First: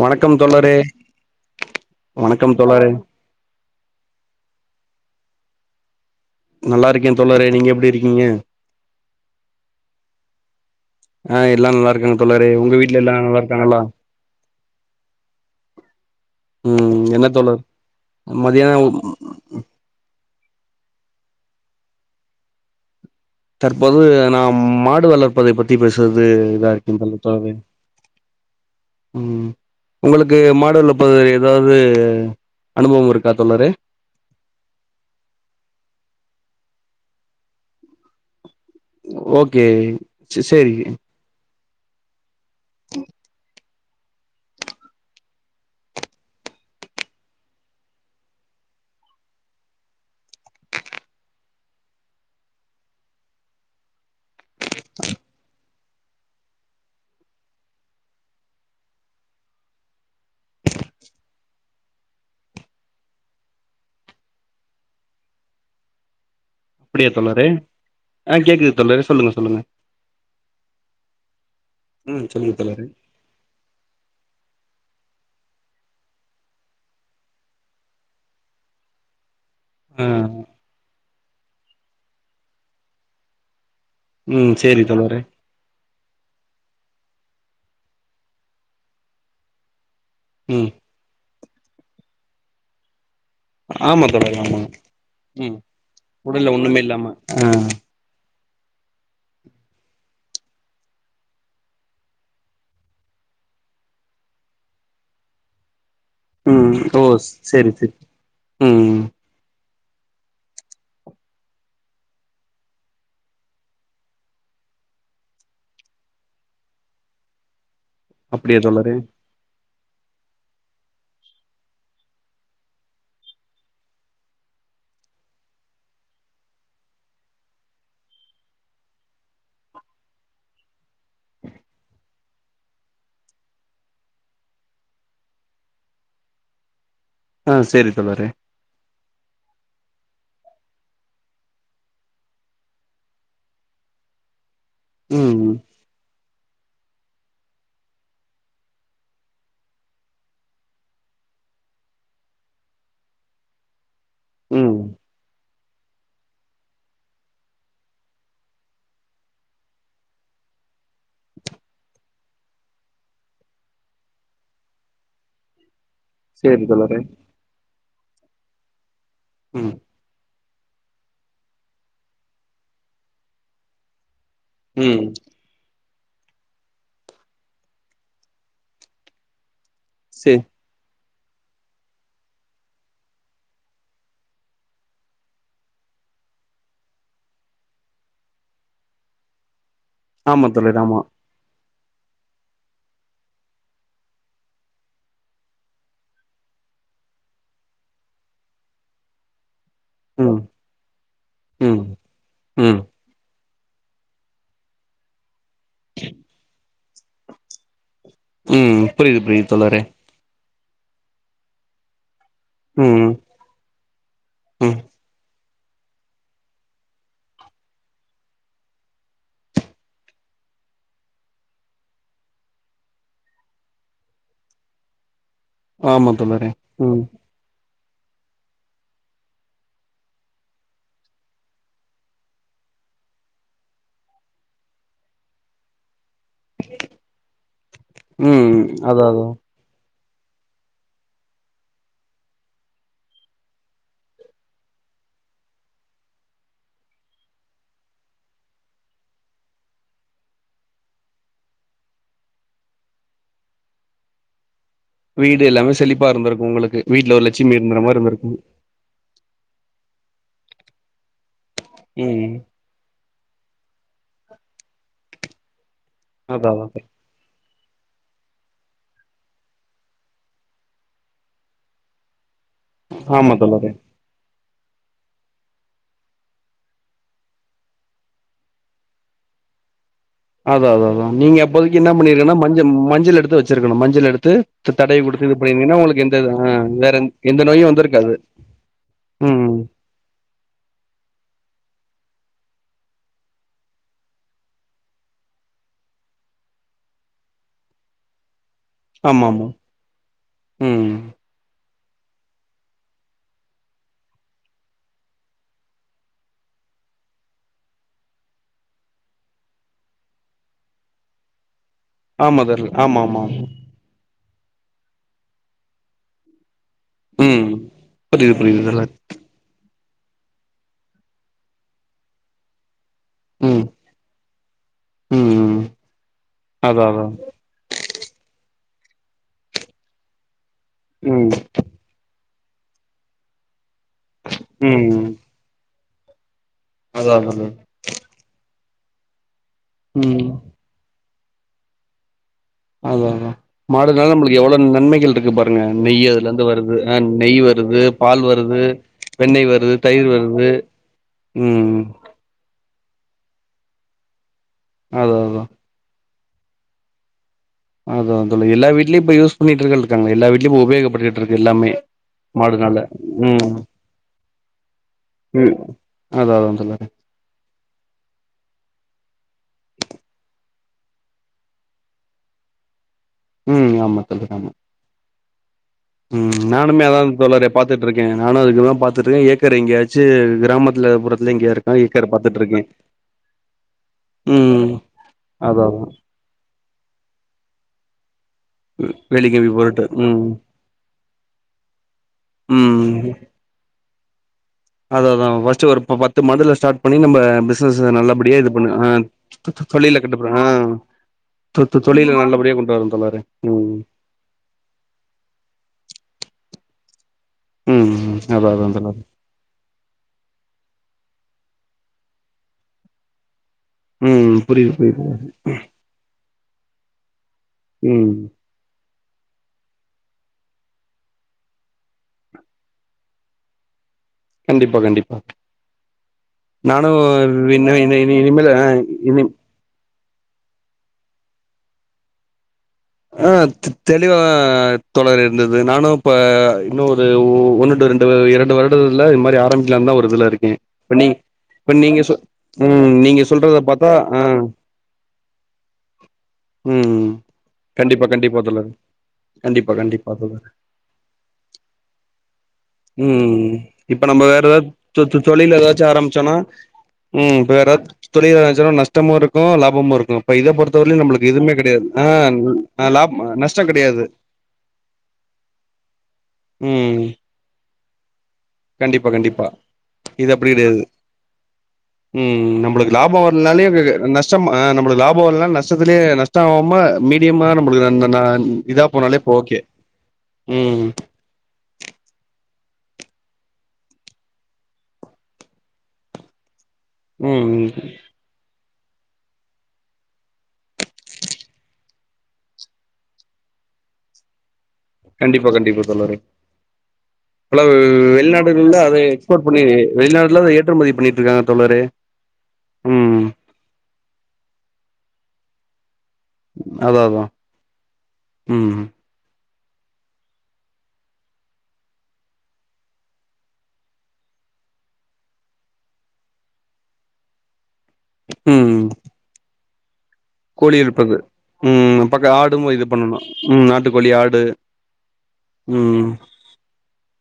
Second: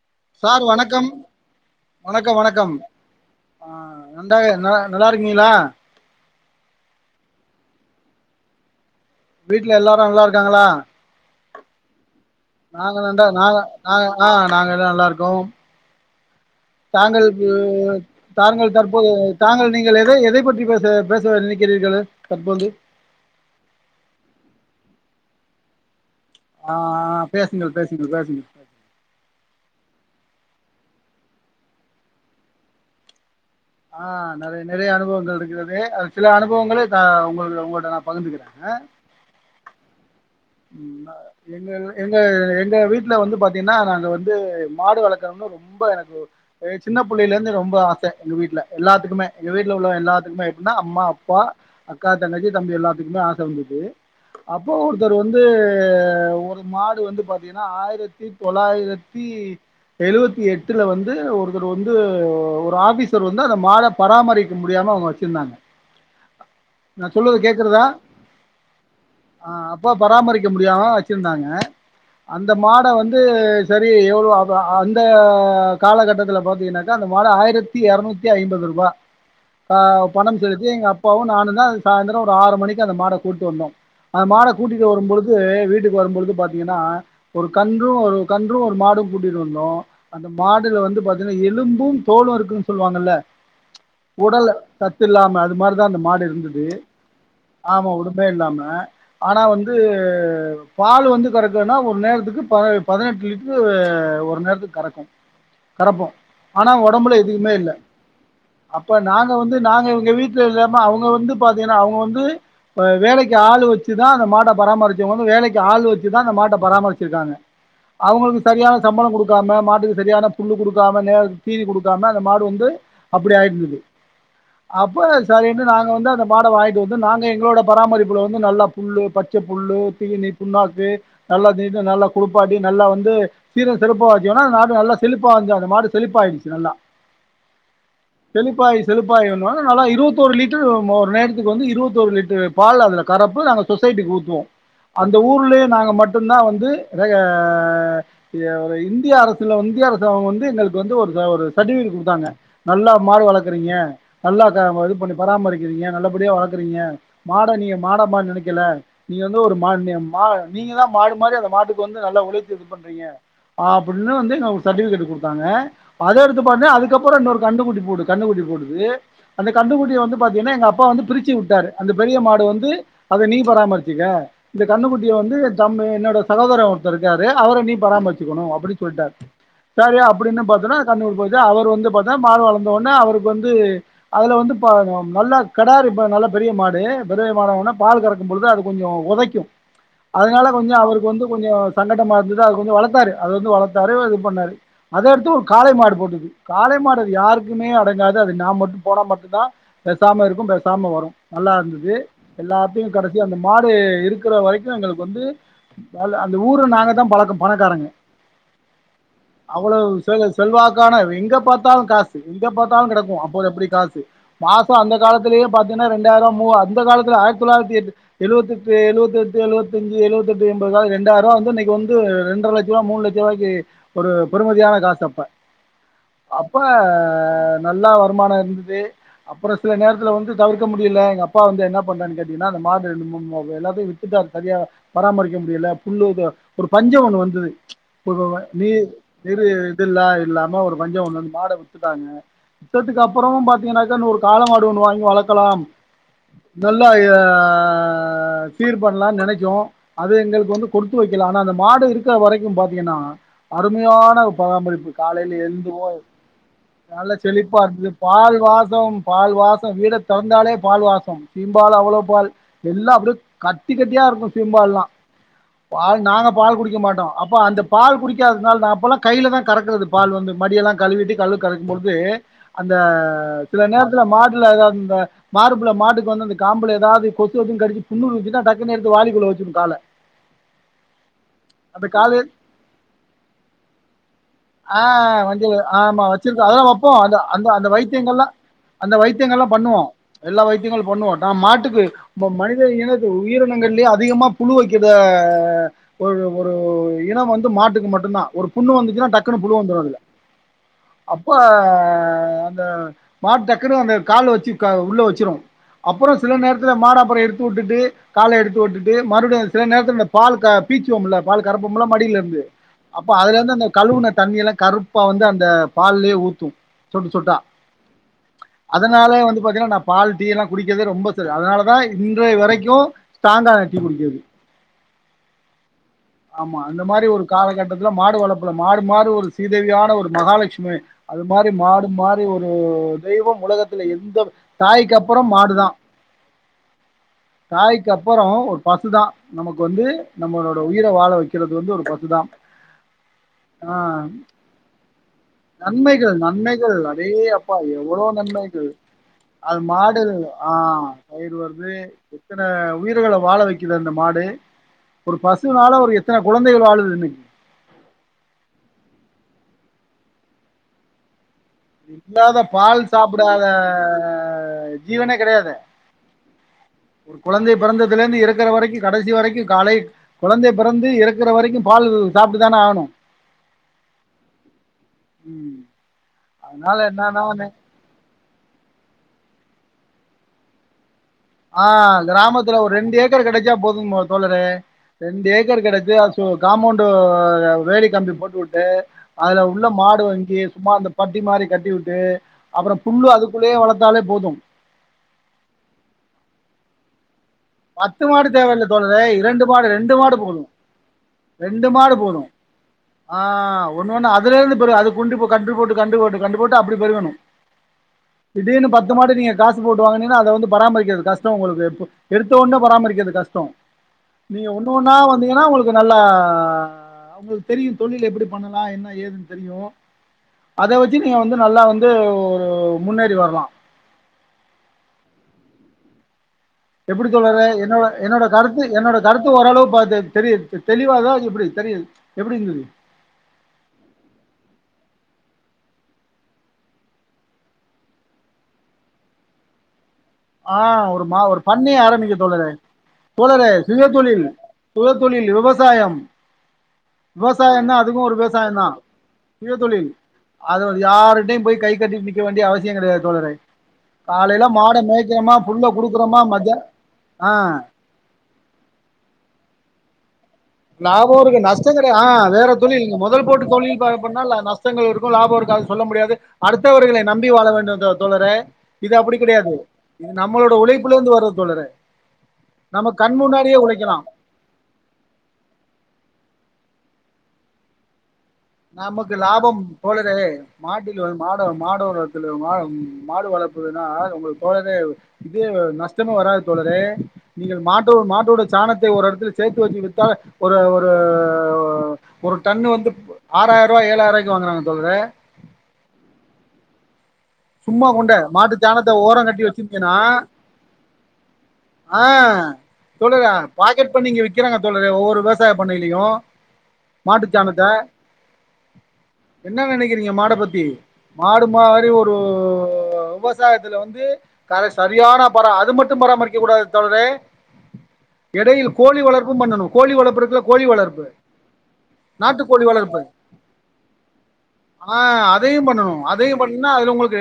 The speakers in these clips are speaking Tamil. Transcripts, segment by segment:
வணக்கம் சார் தோழரே வணக்கம் வணக்கம் வணக்கம் ஆ நண்ட ஆ நல்லா இருக்கீங்களா நல்லா இருக்கேன் தோழரே நீங்க எப்படி இருக்கீங்க வீட்ல எல்லாரும் நல்லா இருக்காங்களா ஆ எல்லா நல்லா இருக்காங்க தோழரே உங்க நாங்க வீட்ல எல்லா நா நல்லா நாங்க இருக்காங்களா நாங்க ஆ நாங்க எல்லாம் நல்லா இருக்கோம் ம் தாங்கள் என்ன தோழர் தாங்கள் மதியான தற்போது தாங்கள் நீங்கள் எதை எதை பற்றி பேச பேச நினைக்கிறீர்கள் தற்போது தற்போது நான் மாடு வளர்ப்பதைப் பத்தி பேச இதா ஆ இருக்கும் தோழரே பேசுங்கள் பேசுங்கள் பேசுங்கள் ம் உங்களுக்கு மாடு பத்தி ஏதாவது அனுபவம் இருக் ஆ நறைய நிறைய அனுபவங்கள் இருக்கிறது அது சில அனுபவங்களே உங்களுக்கு உங்களிட்ட நான் பகிந்துக்கிறே ஆ சேரி எங்கள் எங்கள் எங்க வீட்ல வந்து பாத் திங்கன்னா நாங்க வந்து மாடு வளர்க்கறோம்ன்னனு ரொம்ப எனக்கு சின்ன புள்ளையில இருந்து ரொம்ப ஆசை எங்க வீட்ல எல்லாத்துக்குமே எங்க வீட்ல உள்ள எல்லாத்துக்குமே எப்படின்னா அம்மா அப்பா அக்கா தங்கச்சி தம்பி எல்லாத்துக்குமே ஆசை வந்து [inaudible] அப்போ ஒரு வர் வந்து ஒரு மாடு வந்து பாத்தீங்கன்னா ஆயிரத்தி தொள்ளாயிரத்தி எழுவத்தி எட்டுல வந்து ஒருத்தர் வந்து ஒரு ஆபிசர் வந்து அதை மாட பராமரிக்க முடியாம மா அவுங்க வச்சிருந்தாங்க அப்படியா நான் சொல்றது தோழறே கேக்குறதா? ஆ கேக்குது தோழறே சொல்லுங்க ஆ சொல்லுங்க அப்ப பராமரிக்க முடியாம வச்சிருந்தாங்க ம் அந்த சொல்லுங்க தோழரே மாட வந்து சரி எவ்வளவு அந்த காலகட்டத்துல பாத்தீங்கன்னாக்கா அந்த மாடு ஆயிரத்தி எரநூத்தி ஐம்பது ரூபா ஆ பணம் செலுத்தி எங்க அப்பாவும் நானும் தான் சாயந்திரம் ஒரு ஆறு மணிக்கு அந்த மாட கூட்டு வந்தோம் அந்த மாட ம் சேரி கூட்டிட்டு தோழரே வரும்பொழுது வீட்டுக்கு வரும்பொழுது பார்த் ன்னா ஒரு கன்றும் ஒரு கன்றும் ஒரு மாடும் கூட்டிட்டு வந்தோம் அந்த ம் மாடுல வந்து பாத்தீங்கன்னா எலும்பும் தோளும் இருக்குன்னு சொல்லுவாங்கல்ல ஆமா தோழரே உடல் ஆமா சத்து இல்லாம அது ம் மாரிதான் அந்த மாடு உடல்ல இருந்தது ஒண்ணுமே இல்லாம ஆ ஆமா உடம்பே இல்லாம ஆ ஆனா வந்து பால் வந்து கறக்குன்னா ஒரு நேரத்துக்கு பதினெட்டு லிட்டரு ஒரு நேரத்துக்கு கறக்கு கரப்போம் ஆனா ம் ஓ உடம்புல எதுமே இல்ல சேரி சேரி ம் அப்ப நாங்க வந்து நாங்க இங்க வீட்ல இல்லாம அவங்க வந்து பாத்தீங்கன்னா அவங்க வந்து வேலைக்கு ஆள் வச்சு தான் அந்த மாட்ட பராமரிச்ச வேலைக்கு ஆள் வச்சுதான் அந்த மாட்ட பராமரிச்சிருக்காங்க அவங்களுக்கு அப்டியா சரியான தோழரே சம்பளம் கொடுக்காம மாட்டுக்கு சரியான புல்லு கொடுக்காம நேரத்துக்கு தீனி கொடுக்காம அந்த மாடு வந்து அப்படி ஆயிருந்தது அப்ப சரின்ட்டு நாங்க வந்து அந்த மாட வாங்கிட்டு வந்து நாங்க எங்களோட பராமரிப்புல வந்து நல்லா புல்லு பச்ச புல்லு தீனி புண்ணாக்கு நல்லா தேய்து நல்லா குளிப்பாட்டி நல்லா வந்து சீர செலிப்பாச்சனா நாடு நல்லா செழிப்பா அந்த மாடு செழிப்பாயிச்சு நல்லா ஆ சேரி தோழரே செலுப்பாய் வந்தயுனே நல்லா இருவத்தோரு லிட்டரு ஒரு நேரத்துக்கு வந்து இருவத்தொரு லிட்டரு பால் அதுல கரப்பு நாங்க சொசைட்டிக்கு ஊத்துவோ அந்த ம் ம் ஊர்லேயே நாங்க மட்டும் தான் வந்து ஆ இந்திய அரசல இந்திய அரச வந்து எங்களுக்கு வந்து ஒரு ஒரு சர்டிவிகேட் கொடுத்தாங்க நல்லா மாடு வளர்க்குறீங்க நல்லா ம் இது பண்ணி பராமரிக்கிறீங்க நல்லபடியா வளர்க்குறீங்க மாட நீங்க மாட மாரி நினைக் ல்ல நீங்க வந்து ஒரு மா நீங்க தான் மாடு மாதிரி அந்த மாட்டுக்கு வந்து நல்ல உழைச் இது பண்றீங்க அப்படின்னு வந்து எங்க ஒரு சர்டிவிகேட் கொடுத்தாங்க அத எடுத்து சேரி பாத்து தோழரே அதுக்கப்பறோ இன்னோரு கண்டுக்குடி போடு கண்ணுக்குட்டி போடுது அந்த ம் கண்ணுகுட்டிய வந்து பாத்தீங்கன்னா எங்க அப்பா வந்து பிரிச்சு வுட்டாரு அந்த பெரிய மாடு வந்து அத நீ பராமருச்சுக்க இந்த ம் கண்ணுக்குட்டிய வந்து தம்மு என் னோட சகோதரே ஒருத்தர் இருக்காரு அவர நீ பராமரிச்சுக்கணு அப்டி சொல்ட்டாரு சேரி சே அப்டின்னு பாத்தன்னா கண்ணூர் போய் அவரு வந்து பாத்தா மாடு வளந்தவுட்னே அவருக்கு வந்து அதுல வந்து ப நல்ல கடாரி ப நல்ல பெரிய மாடு பெரிய மாடுவொன்னே பால் கறக்கும் பொழுது அது கொஞ்சோ ஒதைக்கு அதுனால ஆமா கொஞ்சோ தோழரே ஆமா அவருக்கு வந்து கொஞ்சோ சங்கட்டமா இருந்தது அது கொஞ்சோ வளத்தாரு அது வந்து வளத்தாரு இது பண்ணாரு அத அடுத்து ஒரு காளை மாடு போட்டது காளை காளை மாடு அது யாருக்குமே அடங்காது அது நா மட்டு போனா மட்டுந்தா பேசாம ம் இருக்கு பேசாம வரு நல்லா ம் இருந்தது ம் எல்லாத்தையு கடசியா அந்த மாடு இருக்குற வரைக்கு எங்களுக்கு வந்து [unintelligible] அந்த ஊரு நாங்க தா பழக்க பணக்காரங்க ம் புரியுது புரியுது தோழரே அவ்வளவு சேல செல்வாக் கான எங்க பாத்தாலு காசு எங்க பாத்தாலு ம் கெடக்கு அப்போல எப்டி காசு மாசோ ம் அந்த காலத்துலயே பாத் தீகனா ரெண்டாயிரோ மூ அந்த காலத்துல ஆயி தொள்ளாயிரத்தி எட்டு எழுவத்தெட்டு எழுவத்தெட்டு எழுவத்தஞ்சு எழுத்தெட்டு எம்பது கா ரெண்டாயருவா வந்து இன்னக்கு வந்து இரண்ர லட்ச ரூபா மூணு லட்ச ருவாய்க்கி ஒரு பெருமதியான காசு அப்ப ஆமா தோழரே அப்ப ம் நல்லா வருமானொ இருந்தது அப்பறோ சில நேரத்துல வந்து தவிக்க முடியல எங்க அப்பா வந்து என்ன பண்றன் கேட் டிகனா அந்த மாடு ரென்டு மூண் மா எல்லாத்தையு வித்துட்டாரு சரியா பராமரிக்க முடியல புல்லு தொ ஒரு பஞ்சோ ஒன்னு வந் தது பொதுவாக ம் நீர் அதா அதா நீரு இது இல்ல இல்லாம ஒரு பஞ்சோ ஒண்ணு வந் மாட வித்துட்டாங்க வித்ததுக் அப்பறமு பாத்தீங்கன்னாக்கா இன்னொ ஒரு கால மாடு ஒன்னு வாங்கி வளக்கலாம் நல்லா த ஆ ஆ சீர் பண்லானு நெனைக்கு அது எங்களுக்கு வந்து குடுத்து வைக்கலா ஆனா அந்த மாடு இருக்குற வரைக்கு பாத்தீங்கன்னா அ அருமையான பராமரிப்பு காலேல வீடு எல்லாமே எழுந்துறுவோ செழிப்பா இருந்திருக்கு உங்களுக்கு நல்ல வீட்ல ஒரு லட்சுமி செழிப்பா இருந்தற இருன்ச்சு மாரி இருந்திருக்கு பால் வாசோம் பால் வாசோம் வீட தொறந்தாலே பால் வாசோ சீம்பால் அவ்வளோ பால் ம் எல்லா அப்டியே கட்டி கட்டியா இருக்கு சீம்பால்லா பால் நாங்க அதா பால் குடிக்க அதா மாட்டோ அப்ப அந்த பால் குடிக்காததுனால நா அப்பல்லா கையில தா கறக்குறது பால் வந்து மடியெல்லா கழுவிட்டு கல்லு கறக்கும்பொழுது அந்த ஆமா சில தோழரே நேரத்துல மாடுல அது அந்த மாற்புல மாட்டுக்கு வந்து அந்த காம்புள ஏதாவது கொசுவந்து கடுச்சு புண்ணு வன்சுனா டக்குனு எடுத்து வாலி குள்ள வச்சுறு கால அதா அதா அதா நீங்க அப்போதிக்கி என்ன காலு பண்ணிருகனுனா மஞ்ச மஞ்சள் எடுத்து வச்சுருக்கணு மஞ்சள் எடுத்து த தடை ஆ தடவி குடுத்து இது வண்டியில பண்ணீர்ந்தீங்கன்னா ஆமா ஒங்களுக்கு எந்த இது வச்சிருக்கோம் அ அதெல்லாம் வைப்போம் வேற அந்த எந்த அந்த நோயு அந்த வந்து இருக்காது வைத்தியங்கள்லாம் அந்த வைத்தியங்கல்லா பண்ணுவோ எல்லா வைத்தியங்களு பண்ணுவோ நா மாட் டுக்கு மனித இன உயிரினங்கள்லே அதிகமா புழு வைக்கிற ஒரு ஒரு ஒ இன வந்து மாட்டுக்கு மட்டுந்தா ஒரு புண்ணு வந்துச்சுன்னா ஆமா டக்குன்னு ஆமா புழு வந்துரு அதுல ம் அப்ப அ அந்த மாடு டக்குனு அந்த கால் வச்சு க உள்ள வச்சுரு அப்பறோ சில நேரத்துல மாடு அப்பற எடுத்து வுட்டுட்டு கால எடுத்து வுட்டுட்டு மறுபடியு சில நேரத்துல பால் க பீச்சுவோம்ல பால் கறப்பமுல மடில இருந்து ஆமா தோழி ஆமா அப்ப ஆமா அதுல ஆமா இருந்து அந்த கழுவுண தண்ணி எல்லா கருப்பா வந்து அந்த பால்லயே ஊத்து சொட்டு சொட்டா ம் புரியுது புரியுது தோழர் அதுனாலயே வந்து பாத்தீங்கன்னா நா பால் டீ எல்லா குடிக்கிறது ரொம்ப சரி அதுனாலதா இன்றைய வரைக்கு ம் ஸ்ட்ராங்கான டீ குடிக்கிறது ம் ம் ஆமா அந்த அதா அதா மாரி ஒரு காலகட்டத் துல மாடு வளப்புல மாடு மாரி ஒரு சீதேவியான ஒரு மகாலட்சுமி அது ம் மாரி மாடு மாரி ஒரு தெய்வம் உலகத்துல எந்த தாய்க்கு ம் அப்பறோ மாடுதா அதா அதா தோழர் தாய்க்கு அப்பறோ ஒரு பசுதா நமக்கு வந்து ம் நம்மளோட உயிர வாழ வக் கிறது வந்து ஒரு பசுதா அதா அதா ஆ மாடுனால நம்மளுக்கு எவ்ளோ நன்மைகள் இருக்கு பாருங்க நெய் நன்மைகள் அதுல இருந்து நன்மைகள் வருது அ அடே நெய் அப்பா வருது எவ்ளோ பால் வருது நன்மைகள் வெண்ணெய் அது வருது மாடு தயிர் வருது ஆ வருது ம் எத்தன உயிர்கள வாழ வைக்கிது அந்த மாடு ஒரு அதா அதா பசுனால ஒரு எத் எத்தன கொழந்தைகள் வாழுது இன்னைக் அதா அதுல்ல எல்லா வீட்லையு இப்ப யூஸ் பண்ணிட்ருக்கன் இருக்காங்ளே எல்லா வீட்லயு உபேய்கப்பட்டுட் ட்ருக்கு எல்லாமே இல்லாத மாடுனால பால் சாப்பிடாத ம் ஜீவனே கெடையாது ம் அதா அதா தோழரே பொறந்தத்லிருந்து இறக்கற வரைக்கு கடைசி வரைக்கு காலை கொழந்தை பிறந்து இறக்குற வரைக்கு பால் சாப்ட்டுதான ஆணு ம் ஆமா சொல்லுங்க ஆமா ம் ம் அதனால நானுமே அதா என்னன்னா வந்து தோழரே பாத்துட்ருக்கே நானு அதுக்குதா பாத்துட்ருக்கே ஏக் கர் எங்கேயாச்சு கிராமத்துல பொற ஆ கிராமத்துல ஒரு ரெண்டு ஏக்கர் கெடச்சா போதும்மா தோழரே ம் ரெண்டு ஏக்கர் அதா அதா கெடச்சா சோ காம்போண்டு வேலி கம்பி போட்டுட் டு அதுல வேலைக்கிழவி உள்ள போறட்டு மாடு ம் வாங்கி சும்மா அந்த பட்டி மாரி கட்டி வுட்டு அப்றோ புல்லு அதுக்குள்ளயே வளத் தாலே போது அத அதா ஃபஸ்ட் ஒரு ப பத்து மாடுல ஸ்டாட் பண்ணி நம்ப பிஸ்னஸ பத்து மாடு நல்லபடியா இது தேவயில்ல பண்ணு அ தோழரே இரண்டு தொ தொ மாடு ரெண்டு தொழில மாடு கட்டுப்பறே போது ஆ ரெண்டு மாடு போது ஆ ம் ஒன்னு ஒன்னா அதுலருந்து பெரு அது குண்று போ கண்று போட்டு கண்டு போட்டு கண்டு போட்டு அப்டி பெருகனு ம் ம் அதா திடீர்னு அதா பத்து தோழரே மாட்ட நீங்க காசு போட்டு வாங்குனிங்னா அத வந்து பராமரிக்கிறது காஸ் சு உங்களுக்கு இப்போ எடுத்த ஓனே பராமரிக்கிறது கஷ்டோ ம் நீங்க ஒண்ணு புரியுது ஒன்னா புரியுது வந்தீங்கனா உங்களுக்கு நல்லா அவுங்களுக்கு தெரியு தொழில் ம் எப்டி பண்ணலா என்ன ஏதுன் தெரியு அத வச்சி நீங்க வந்து நல்லா வந்து ஒரு முன்னேறி வரலா கண்டிப்பா கண்டிப்பா நானு எப்டி தோழரே இனி என்னோட இனி என்னோட இனிமேல கருத்து என்னோட இனி கருத்து ஓரளவு பாத்து தெரியிது தெ தெளிவாதா இப்டி தெரியிது எப்டி இருந்தது ஆ தெ தெளிவா தோழர் இருந்தது நானூப்ப உன்னு ஒரு ஒன்னு டு ரெண்டுவு இரண்டு வருடத்துல இந்மாரி ஆரமிக்கலாந்தா ஒரு இதுல இருக்கே ஆ இப்ப ஒரு நீ மா ஒரு இப்ப பண்ணைய நீங்க ஆரம்பிக்க சொல் தோழரே ம் நீங்க சொல்றத பாத்தா ஆ போர் தொழில் விவசாயம் ம் விவசாயனா அதுக்கு கண்டிப்பா ஒரு கண்டிப்பா விவசாயதா தோழர் சுய கண்டிப்பா தொழில் கண்டிப்பா தோழர் அத வந் யாருட்டையு போய் கை கட்டி நிக்க வேண்டிய அவசிய கெடையாது தோழரே ம் இப்ப நம்ம வேற காலைல ஏதாவது மாட தொ தொ மேய்கிரம் தொழில் ஏதாச்சு ஆரம்ச்சோனா ஆ ம் இப்ப வேற தொழில் ஆரச்சோனா நஷ்டமு இருக்கு லாபமு இருக் லாபோருக்கு நஷ்ட கெடையா ஆ வேற தொழில் ஆ லாப் மொதல் போட்டு நஷ்ட தொழில் ப கெடையாது பண்ணால் அ நஷ்டங்கள் இருக்கு லாபோ இருக்கு அத சொல்ல முடியாது ம் அடுத்தவர்களை நம்பி வாழ வே ண்டா தோ தோழரே இது கண்டிப்பா அப்டி கண்டிப்பா கெடையாது இது அப்டி நம்மளோட கெடையாது உழைப்புலந்து வர்ர தோழரே ம் நம்பளுக்கு நம்ம லாபோ கண் முன்னாடியே வரனாலே க க உழைக்கலா நஷ்டம் அ நம்மளுக் லாபோ லா நஷ்டத்திலியே நஷ்ட ஆவாம மீடியமா நம்புளுக்கு த ந நா நமக்கு லாபம் தோழரே ம் மாட்டிலோன் மாடோ மாடோலத்துல மா மாடு வளர்ப்புனா உங்களுக் தோழரே இது நஷ்டமே வராது தோழரே நீங்க ம் மாட்டோ மாட்டோட சாணத் த ஒரு எடத்துல சேத்து வச்சு வித்தா ஒரு ஒரு ஒரு டன்னு வந்து ஆறாயிரூவா ஏலாய்ரூவாய்க்கு வாங்குறாங்க தோழரே கண்டிப்பா கண்டிப்பா தோழரே இப்பல்லா சும்மா கொண்ட மாட்டு வெளிநாடுகள்ல அத சாணத்த ஓரம் எக்ஸ்போட் கட்டி பண்ணி வச்சிருந்தீங்கன்னா வெளிநாடுல அத ஏற்றுமதி பண்ணிட்ருக்காங்க தோழரே ஆ ம் சொல்லுங்க பாக்கெட் பண்ணி இங்க விக்கிறாங்க தோழரே ஒவ்வொரு விவசாய பண்ணையிலையு அதா அதா மாட்டுச் சாணத்த ம் என்ன நெனைக்கிறீங்க மாட பத்தி மாடு மாரி ஒரு சோ விவசாயத்துல வந்து கர சரியான அப்பறோ அது மட்டு பராமரிக்கக் கூடாது தோழரே எடையில் ம் கோழி வளர்ப்பும் பண்ணணு கோழி வளர்ப் கோழி இருப்பது ம் பக்கொ நாட்டுக்கோழி ஆடும் இது பண்ணணு ம் நாட்டுக்கோழி ஆடு ஆ அதையும் பண்ணனு ம் அதையு பண்ணுனா அதுல உங்களுக்கு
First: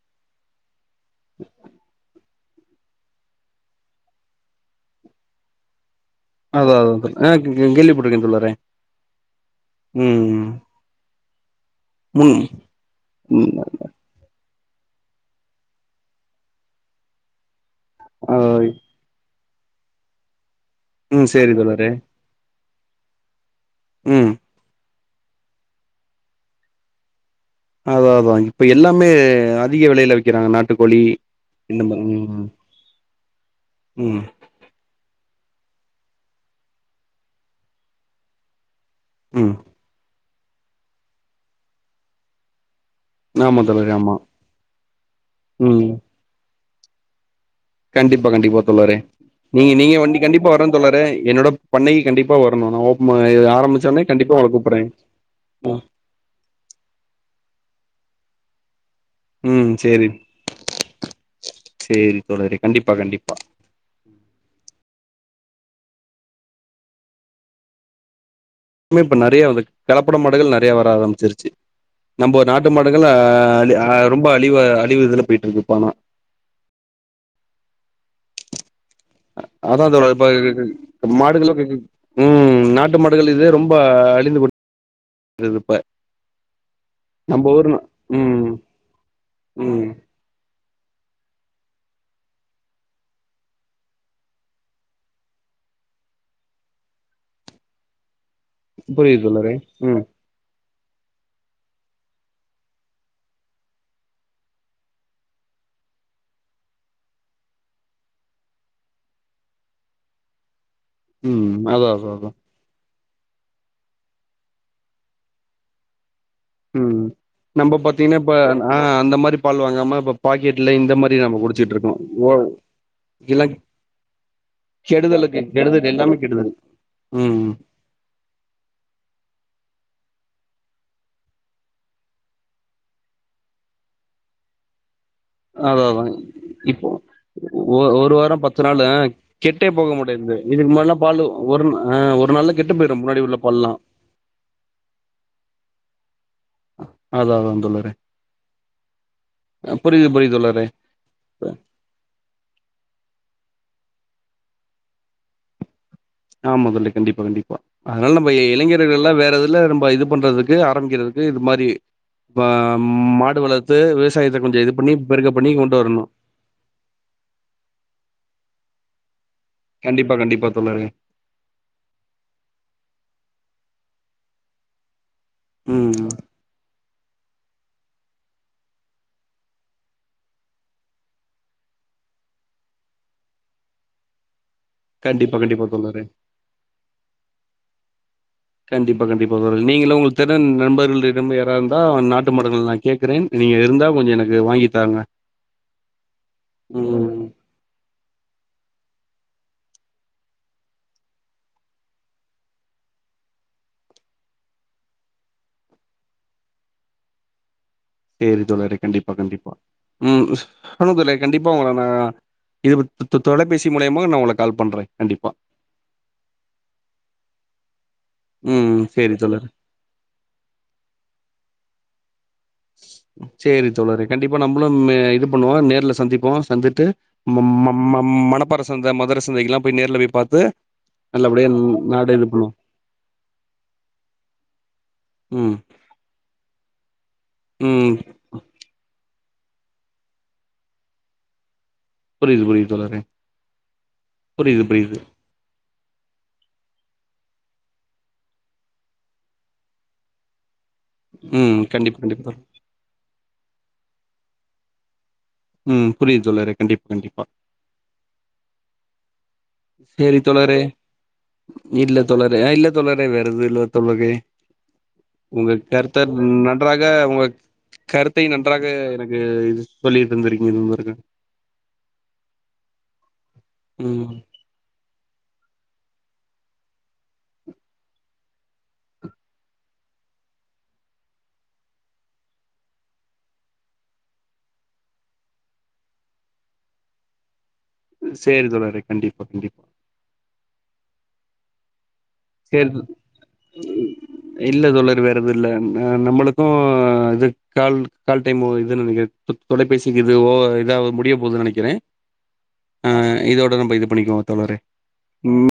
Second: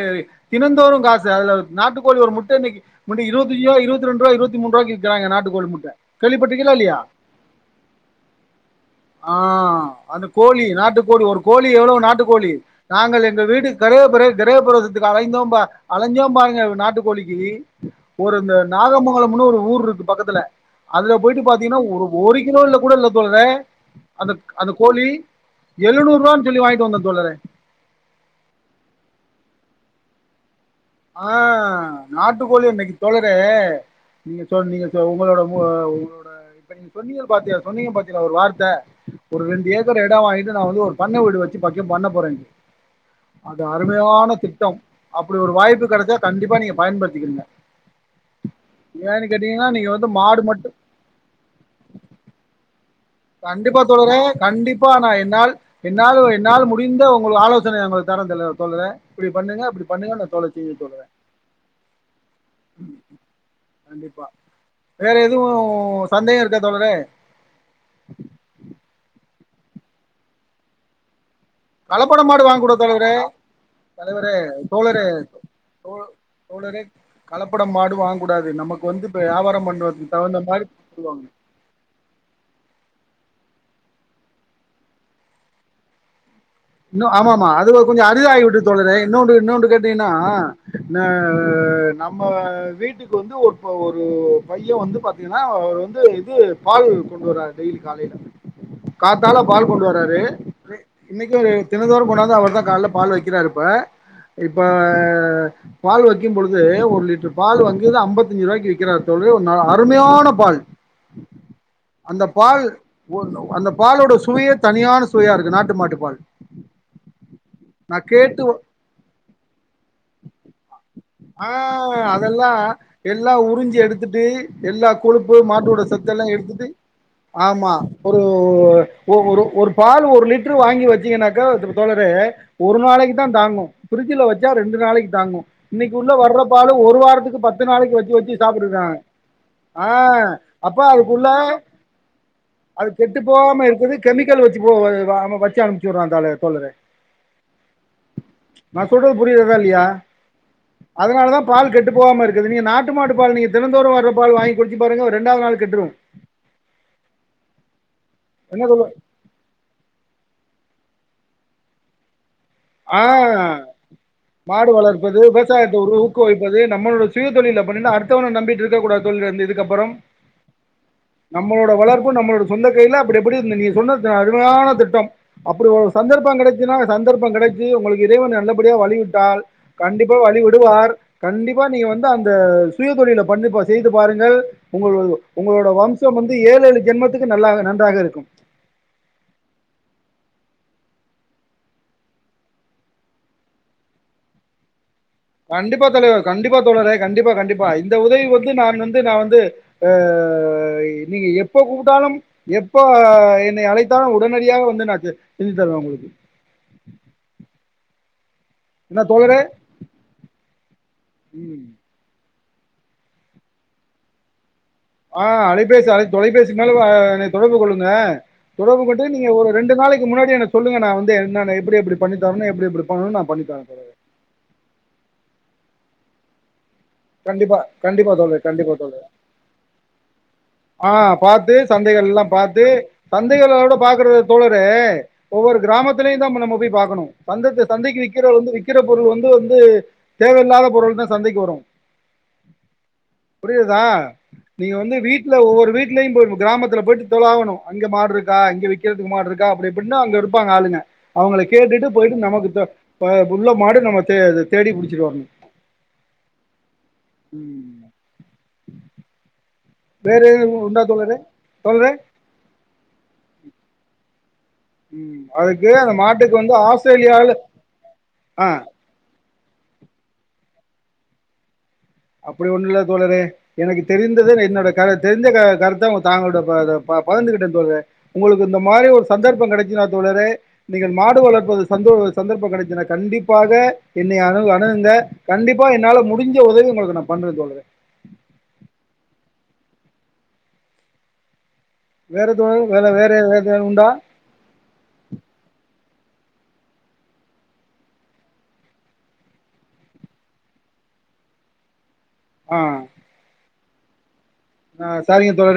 தினந்தோறும் காசு அதுல நாட்டு கோழி ஒரு முட் ட்ட இனைக்கு மட்டு இருவத்தஞ்ஜிருவா இருவத்ரெண்ட்ரூவா இருவத்தி மூன்றுவாய்க்கு விக்கிறாங்க நாட்டு கோழி முட்ட அதா கேள்விப்பட்டிருக்கீங்களா அதா இல்லையா தோழி ஆ க கேள்வி பட்ருக்கே தோழரே ஆ அந்த ம் கோழி நாட்டு கோழி ஒரு கோழி எவ்வளோ நாட்டு ம் கோழி நாங்க எங்க வீட்டு கிரஹபிரவே கிரகபிரவேசத்துக்கு அலைந்தோம் பா அலைஞ்சோம் பாருங்க நாட்டு கோழிக்கி ஒரு ந நாகமங்கலம்னு ஒரு ஊருருக்கு பக்கத்துல அதுல ம் போயிட்டு சேரி பாத்தீங்கன்னா தோழரே ஒரு ஒரு கிலோல கூட இல்ல தோழரே ம் அந்த அந்த கோழி எழுநூரூவானு சொல்லி வாய்ண்டு வந்தே தோழரே அத அதா இப்ப எல்லாமே அதிக வெலையில விக்கிறாங்க நாட் ஆ நாட்டு கோழி இன்னைக்கு தோழரே ம் நீங்க சொ நீங்க சொ உங்களோட உங்களோட உங்களோட இப்ப நீங்க சொன்னீங்கள் பாத்திக சொன்னீங்க பாத்தீங்களா ஒரு வார்த்த ஒரு ம் ரெண்டு ஏக்கர் எடொ வாங்கிட் டு நா வந்து ஒரு பண்ண வீடு வச்சு பக்கெ பண்ண போறேனு அது ஆமா தோழரே ஆமா அருமையான திட்டம் அப்படி ஒரு வாய்ப் ம் கண்டிப்பா நீங்க பயன்படுத்திக்கிரிங்க கண்டிப்பா கண்டிப்பா தோழரே நீங்க நீங்க வந்து வண்டி மாடு கண்டிப்பா மட்டு வரனு தோழரே என்னோட பண்ணைக்லேஏஸ கண்டிப்பா வரணும் ந கண்டிப்பா தோழரே கண்டிப்பா நா என்னால் ம் என்னால என்னால முடிந்த உங்களுக்கு ஆலோ சனை நா உங்களுக்கு தர தோழ தோழரே இப்படி பண்ணுங்க ம் அப்படி சேரி பண்ணுங்க நா தொலச்சி சொல்லுறே சேரி தோழரே கண்டிப்பா கண்டிப்பா கண்டிப்பா வேற எதுவு சந்தேகொ இருக்கா தோழரே ல்ல இப்ப நெறய வந்து கலப்பட மாடுகள் நெறயா வர ஆரம்பிச்சிருச்சு. கலப்பட நம்பொ மாடு வாங்க நாட்டு கூடாது மாடுகள் தோழரே அ அ ரொம்ப தலைவரே அழிவு அழிவு தோழரே இதுல போயிட்டுருக்கு இப்போ ஆனா தோழரே கலப்பட மாடு வாங்க்குடாது நமக் அதான் தோழரே இப்ப சொல்லுவாங்க மாடுகள்லா ம் நாட்டு மாடு ள்களிலே ரொம்ப அழிந்து கொண் [inaudible] க்கிரது இப்ப இன்னு நம்ப ஆமாமா ஊர் அது ஒ கொஞ்சொ ம் அரிதாகிவிட்டது தோழரே இன்னோண்டு இன்னோனண்டு ம் கேட்டீங்கன்னா ந நம்ம வீட்டுக்கு வந்து ஒரு ஒரு பைய வந்து பாத்தீங்கன்னா அவர் வந்து இது பால் கொண்டு வராரு டெய்லி காலைல புரியுது காத்தால தோழரே பால் கொண்டு ம் வராரு. இல்லணே தினந்தோறு கொண்டாந்து அவர்தா கால்ல பால் வைக்கிறாரு ப்ப இப்ப பால் வைக்கும்பொழுது ஒரு லிட்டர் பால் வாங்குது அம்பத்தஞ்சு ரூபாய்க்கு விக்கிறாரு தோ [unintelligible] அருமையான பால் ம் அதா அதா அதா ஓனு அந்த பாலோட சுவையே தனியான சுவையாருக்கு நாட்டு மாட்டு பால் ம் நம்ப நா பாத்தீங்கன்னா இப்ப கேட்டு அன் அ அந்த மாரி பால் வாங்காம ப பாக்கெட்ல இந்த மாரி நம்ம குடிச்சுட்டுருக்கோ ஒ வ எல்லா உறிஞ்சி எடுத்துட்டு எல்லா கொழுப்பு கெடுதலுக்கு மாட்டோட கெடுதல் எல்லாமே சத்தலா கெடுதல் எடுத்துட்டு ம் ஆமா ஒரு ஒ ஒரு ஒரு பால் ஒரு லிட் ட்ரு வாங்கி வச்சிங்கன்னாக்க அது தோழரே ஒரு நாளைக்குதா தாங்கு பிர்ஜ்ல வச்சா ரெண்டு நாளைக்கு தாங்கு அதா இன்னைக்கு அதா உள்ள வர்ர பால இப்போ ஒரு வாரத்துக்கு பத்து ஒ நாளைக்கு ஒரு வச்சு வாரோ வச்சு பத்து நாளு சாப்ட்டுட்ருக்குறாங்க கெட்டே ஆ போக அ மாட்டேங்குது இதுக்கு அப்ப முன்னாடிலா பால் அதுக்குள்ள ஒரு ஆ ஒரு நாள்ல அது போயிரு கெட்டு முன்னாடி உள்ள போகாம பால்லா இருக்கது கெமிக்கல் வச்சு போ வரு வ அவ வச்சு அனுப்ச்சு வுடு அதா அதா தோழே நா சொல்றது புரியுதாகா இல்லியா புரியுது புரியுது தோழரே அதனாலதா பால் கெட்டு போகாம இருக்குது நீங்க நாட்டு மாட்டு பால் நீங்க தினந்தோறு வர பால் வாங்கி குடிச்சு பாருங்க ஒர் ரண்டாவது நாள் கெட்டுரு ஆமா தோழி கண்டிப்பா கண்டிப்பா அதனால நம்ம என்ன சொல்ல இளைஞர்கள்லா வேறதுல நம்ம இது பண்றதுக் கு ஆரம்பிக்கிரதுக்கு இது மாரி அ ஆ மாடு வளர்த்து விவசாயத்த கொஞ்ச மாடு இது பண்ணி வளர்ப்பது பெருக பண்ணி விவசாயத்தை கொண்டு ஒரு வரணு ஊக்குவிப்பது நம்மளோட சுய தொழில பண்ணுனா அடுத்தவன நம்பிட்ருக்ககூடாது தோழரே இந்த அதுகப்றம் கண்டிப்பா கண்டிப்பா தோழரே நம்மளோட வளர்ப்பு நம்மளோட சொந்த கைல அப்டி அப்டி நீ சொன் து அருமையான திட்டம் அப்டி ஒரு ம் சந்தர்ப்ப கெடைச்சினா சந்தர்ப்ப கெடைச் சி உங்களுக்கு இறைவன் நல்லபடியாக வழி விட்டால் கண்டிப்பா வழி விடுவார் கண்டிப்பா நீங்க வந்து அந்த சுயதொழில பண்ணி பாரு செய்து பாருங்கள் உங்களது கண்டிப்பா கண்டிப்பா உங்களோட தோழரே வம்சம் வந்து ஏழேழு ஜென்மத்துக்கு நல்லாக நன்றாக இருக்கும் கண்டிப்பா கண்டிப்பா தோழ நீங்களு உங்க திறன் நண்பர்களிடம் யாரா இந்தா நாட்டு மடங்கள் நா கேக்கறேன் நீங்க இருந்தா கொஞ்ச எனக்கு வாங்கிதாங்க கண்டிப்பா தலை கண்டிப்பா தோழரே கண்டிப்பா கண்டிப்பா இந்த உதவி வந்து நான் வந்து இது நா வந்து அ நீங்க எப்ப கூப்புட்டாலும் எப்போ என்னை அழைத்தா தாலு உடனடியாக வந்து நா செ செஞ்சுதருவ உங்களுக்கு [inaudible] சேரி தோழரே என்ன கண்டிப்பா தோழரே? கண்டிப்பா ம் ஆமா தோழை கண்டிப்பா ம். உங்கள நா இது இப தொ தொ தொலைபேசி மூலியமா நா உங்ளுக்கு கால்ப் ஆ அலைபேசி அலை தொலைபேசினாலு அ எனை தொடர்பு கொள்ள ந ம் தொடர்பு கொண்டு சேரி நீங்க தோழரே ஒரு ரெண்டு நாளைக்கு முன்னாடி எனக்கு சொல்லுங்க நா வந்து என்னனு எப்டி எப்டிப் சேரி தோழரே கண்டிப்பா நம்மளும் மே இது பண்ணுவோ நேர்ல சந்திப்போ சந்துட்டு மம் கண்டிப்பா, மம் ம கண்டிப்பா தோழரே. மணப்பார கண்டிப்பா தோழரே. சந்த மதுர சந்தைக்குலா போய் நேர்ல போய் பாத்து. ஆ நல்லபடியா பாத்து நாடு இது சந்தைகள்லாம் பண்ணுவோ பாத்து சந்தைகளோட பாக்கறது தோழரே ம் ஒவ்வொரு கிரா கிராமத்துலியுந்தா நம்ம போய் பாக்கணு அந்தந்த ம் சந்தைக்கு விக்கிற வந்து விக்கிற பொருள் வந்து வந்து தேவயில்லாத பொருள்தா சந்தைக்கு வரு புரியுது புரியுது தோழரே புரிதா புரியுது நீங்க வந்து புரியுது வீட்ல ஒவ்வொரு வீட் இல்லைங்க ப்ரோ கிராமத்தில போயிட்டு தொலாவுணு அங்க மாடுருக்கா இங்க விக்கிறதுக்கு மாடுருக்கா அப்டி இப்டின்னு அங்க இருப்பாங்க ஆளுங்க. அவுங்களை ம் கேட்டுட்டு கண்டிப்பா போயிட்டு கண்டிப்பா தோழரே. நமக்கு த ப புல்லா மாடு நம்ம தே அது தேடி புடிச்சிட்டு வரணு ம் புரிது தோழரே கண்டிப்பா கண்டிப்பா. ம் சேரி வேற தோழரே எதுவும் உண்டா தோழரே இல்ல தோழரே அ இல்ல தோழரே வேறெது இல்ல தோழரே ம் உங்க அதுக்கு அந்த கருத்த மாட்டுக்கு வந்து நன்றாக உங்க ஆஸ்திரேலியால கருத்தை ஆ நன்றாக எனக்கு இது சொல்லிடு [unintelligible] அப்டி ஒன்னுல்ல தோழரே எனக்கு ம் தெரிந்தது என்னோட கத தெரிஞ்ச க கருத்த உங்க தாங்களோட பத ப பகிந்துகிட்டே தோழரே உங்களுக்கு இந்த மாரி ஒரு சந்தர்பம் கெடைச்சி தா தோழரே நீங்கள் மாடு வளர்ப்பது சந்தோ சந்தர்ப்ப கெடைச்சுனா கண்டிப்பாக என்னை அணுகு அணு இந்த கண்டிப்பா என்னால முடிஞ்ச உதவி உங்களுக்கு நா பண்ற தோழரே. சேரி தோழரே கண்டிப்பா கண்டிப்பா. வேற தோழரே சேரி து வேற வேற வேற எதாவது உண்டா இல்ல தோழரே வேறெதுல்ல. அ நம்மளுக்கு இது கால் கால் டைமு இது நெனைக்கிறே தொலைபேசிக்கு இது ஓ இதா அவு முடிய போது நெனைக்கிறே ஆ ஒட இது பண்ணிக்குவோ தோழரே ஆ சாரிங்க தோழரே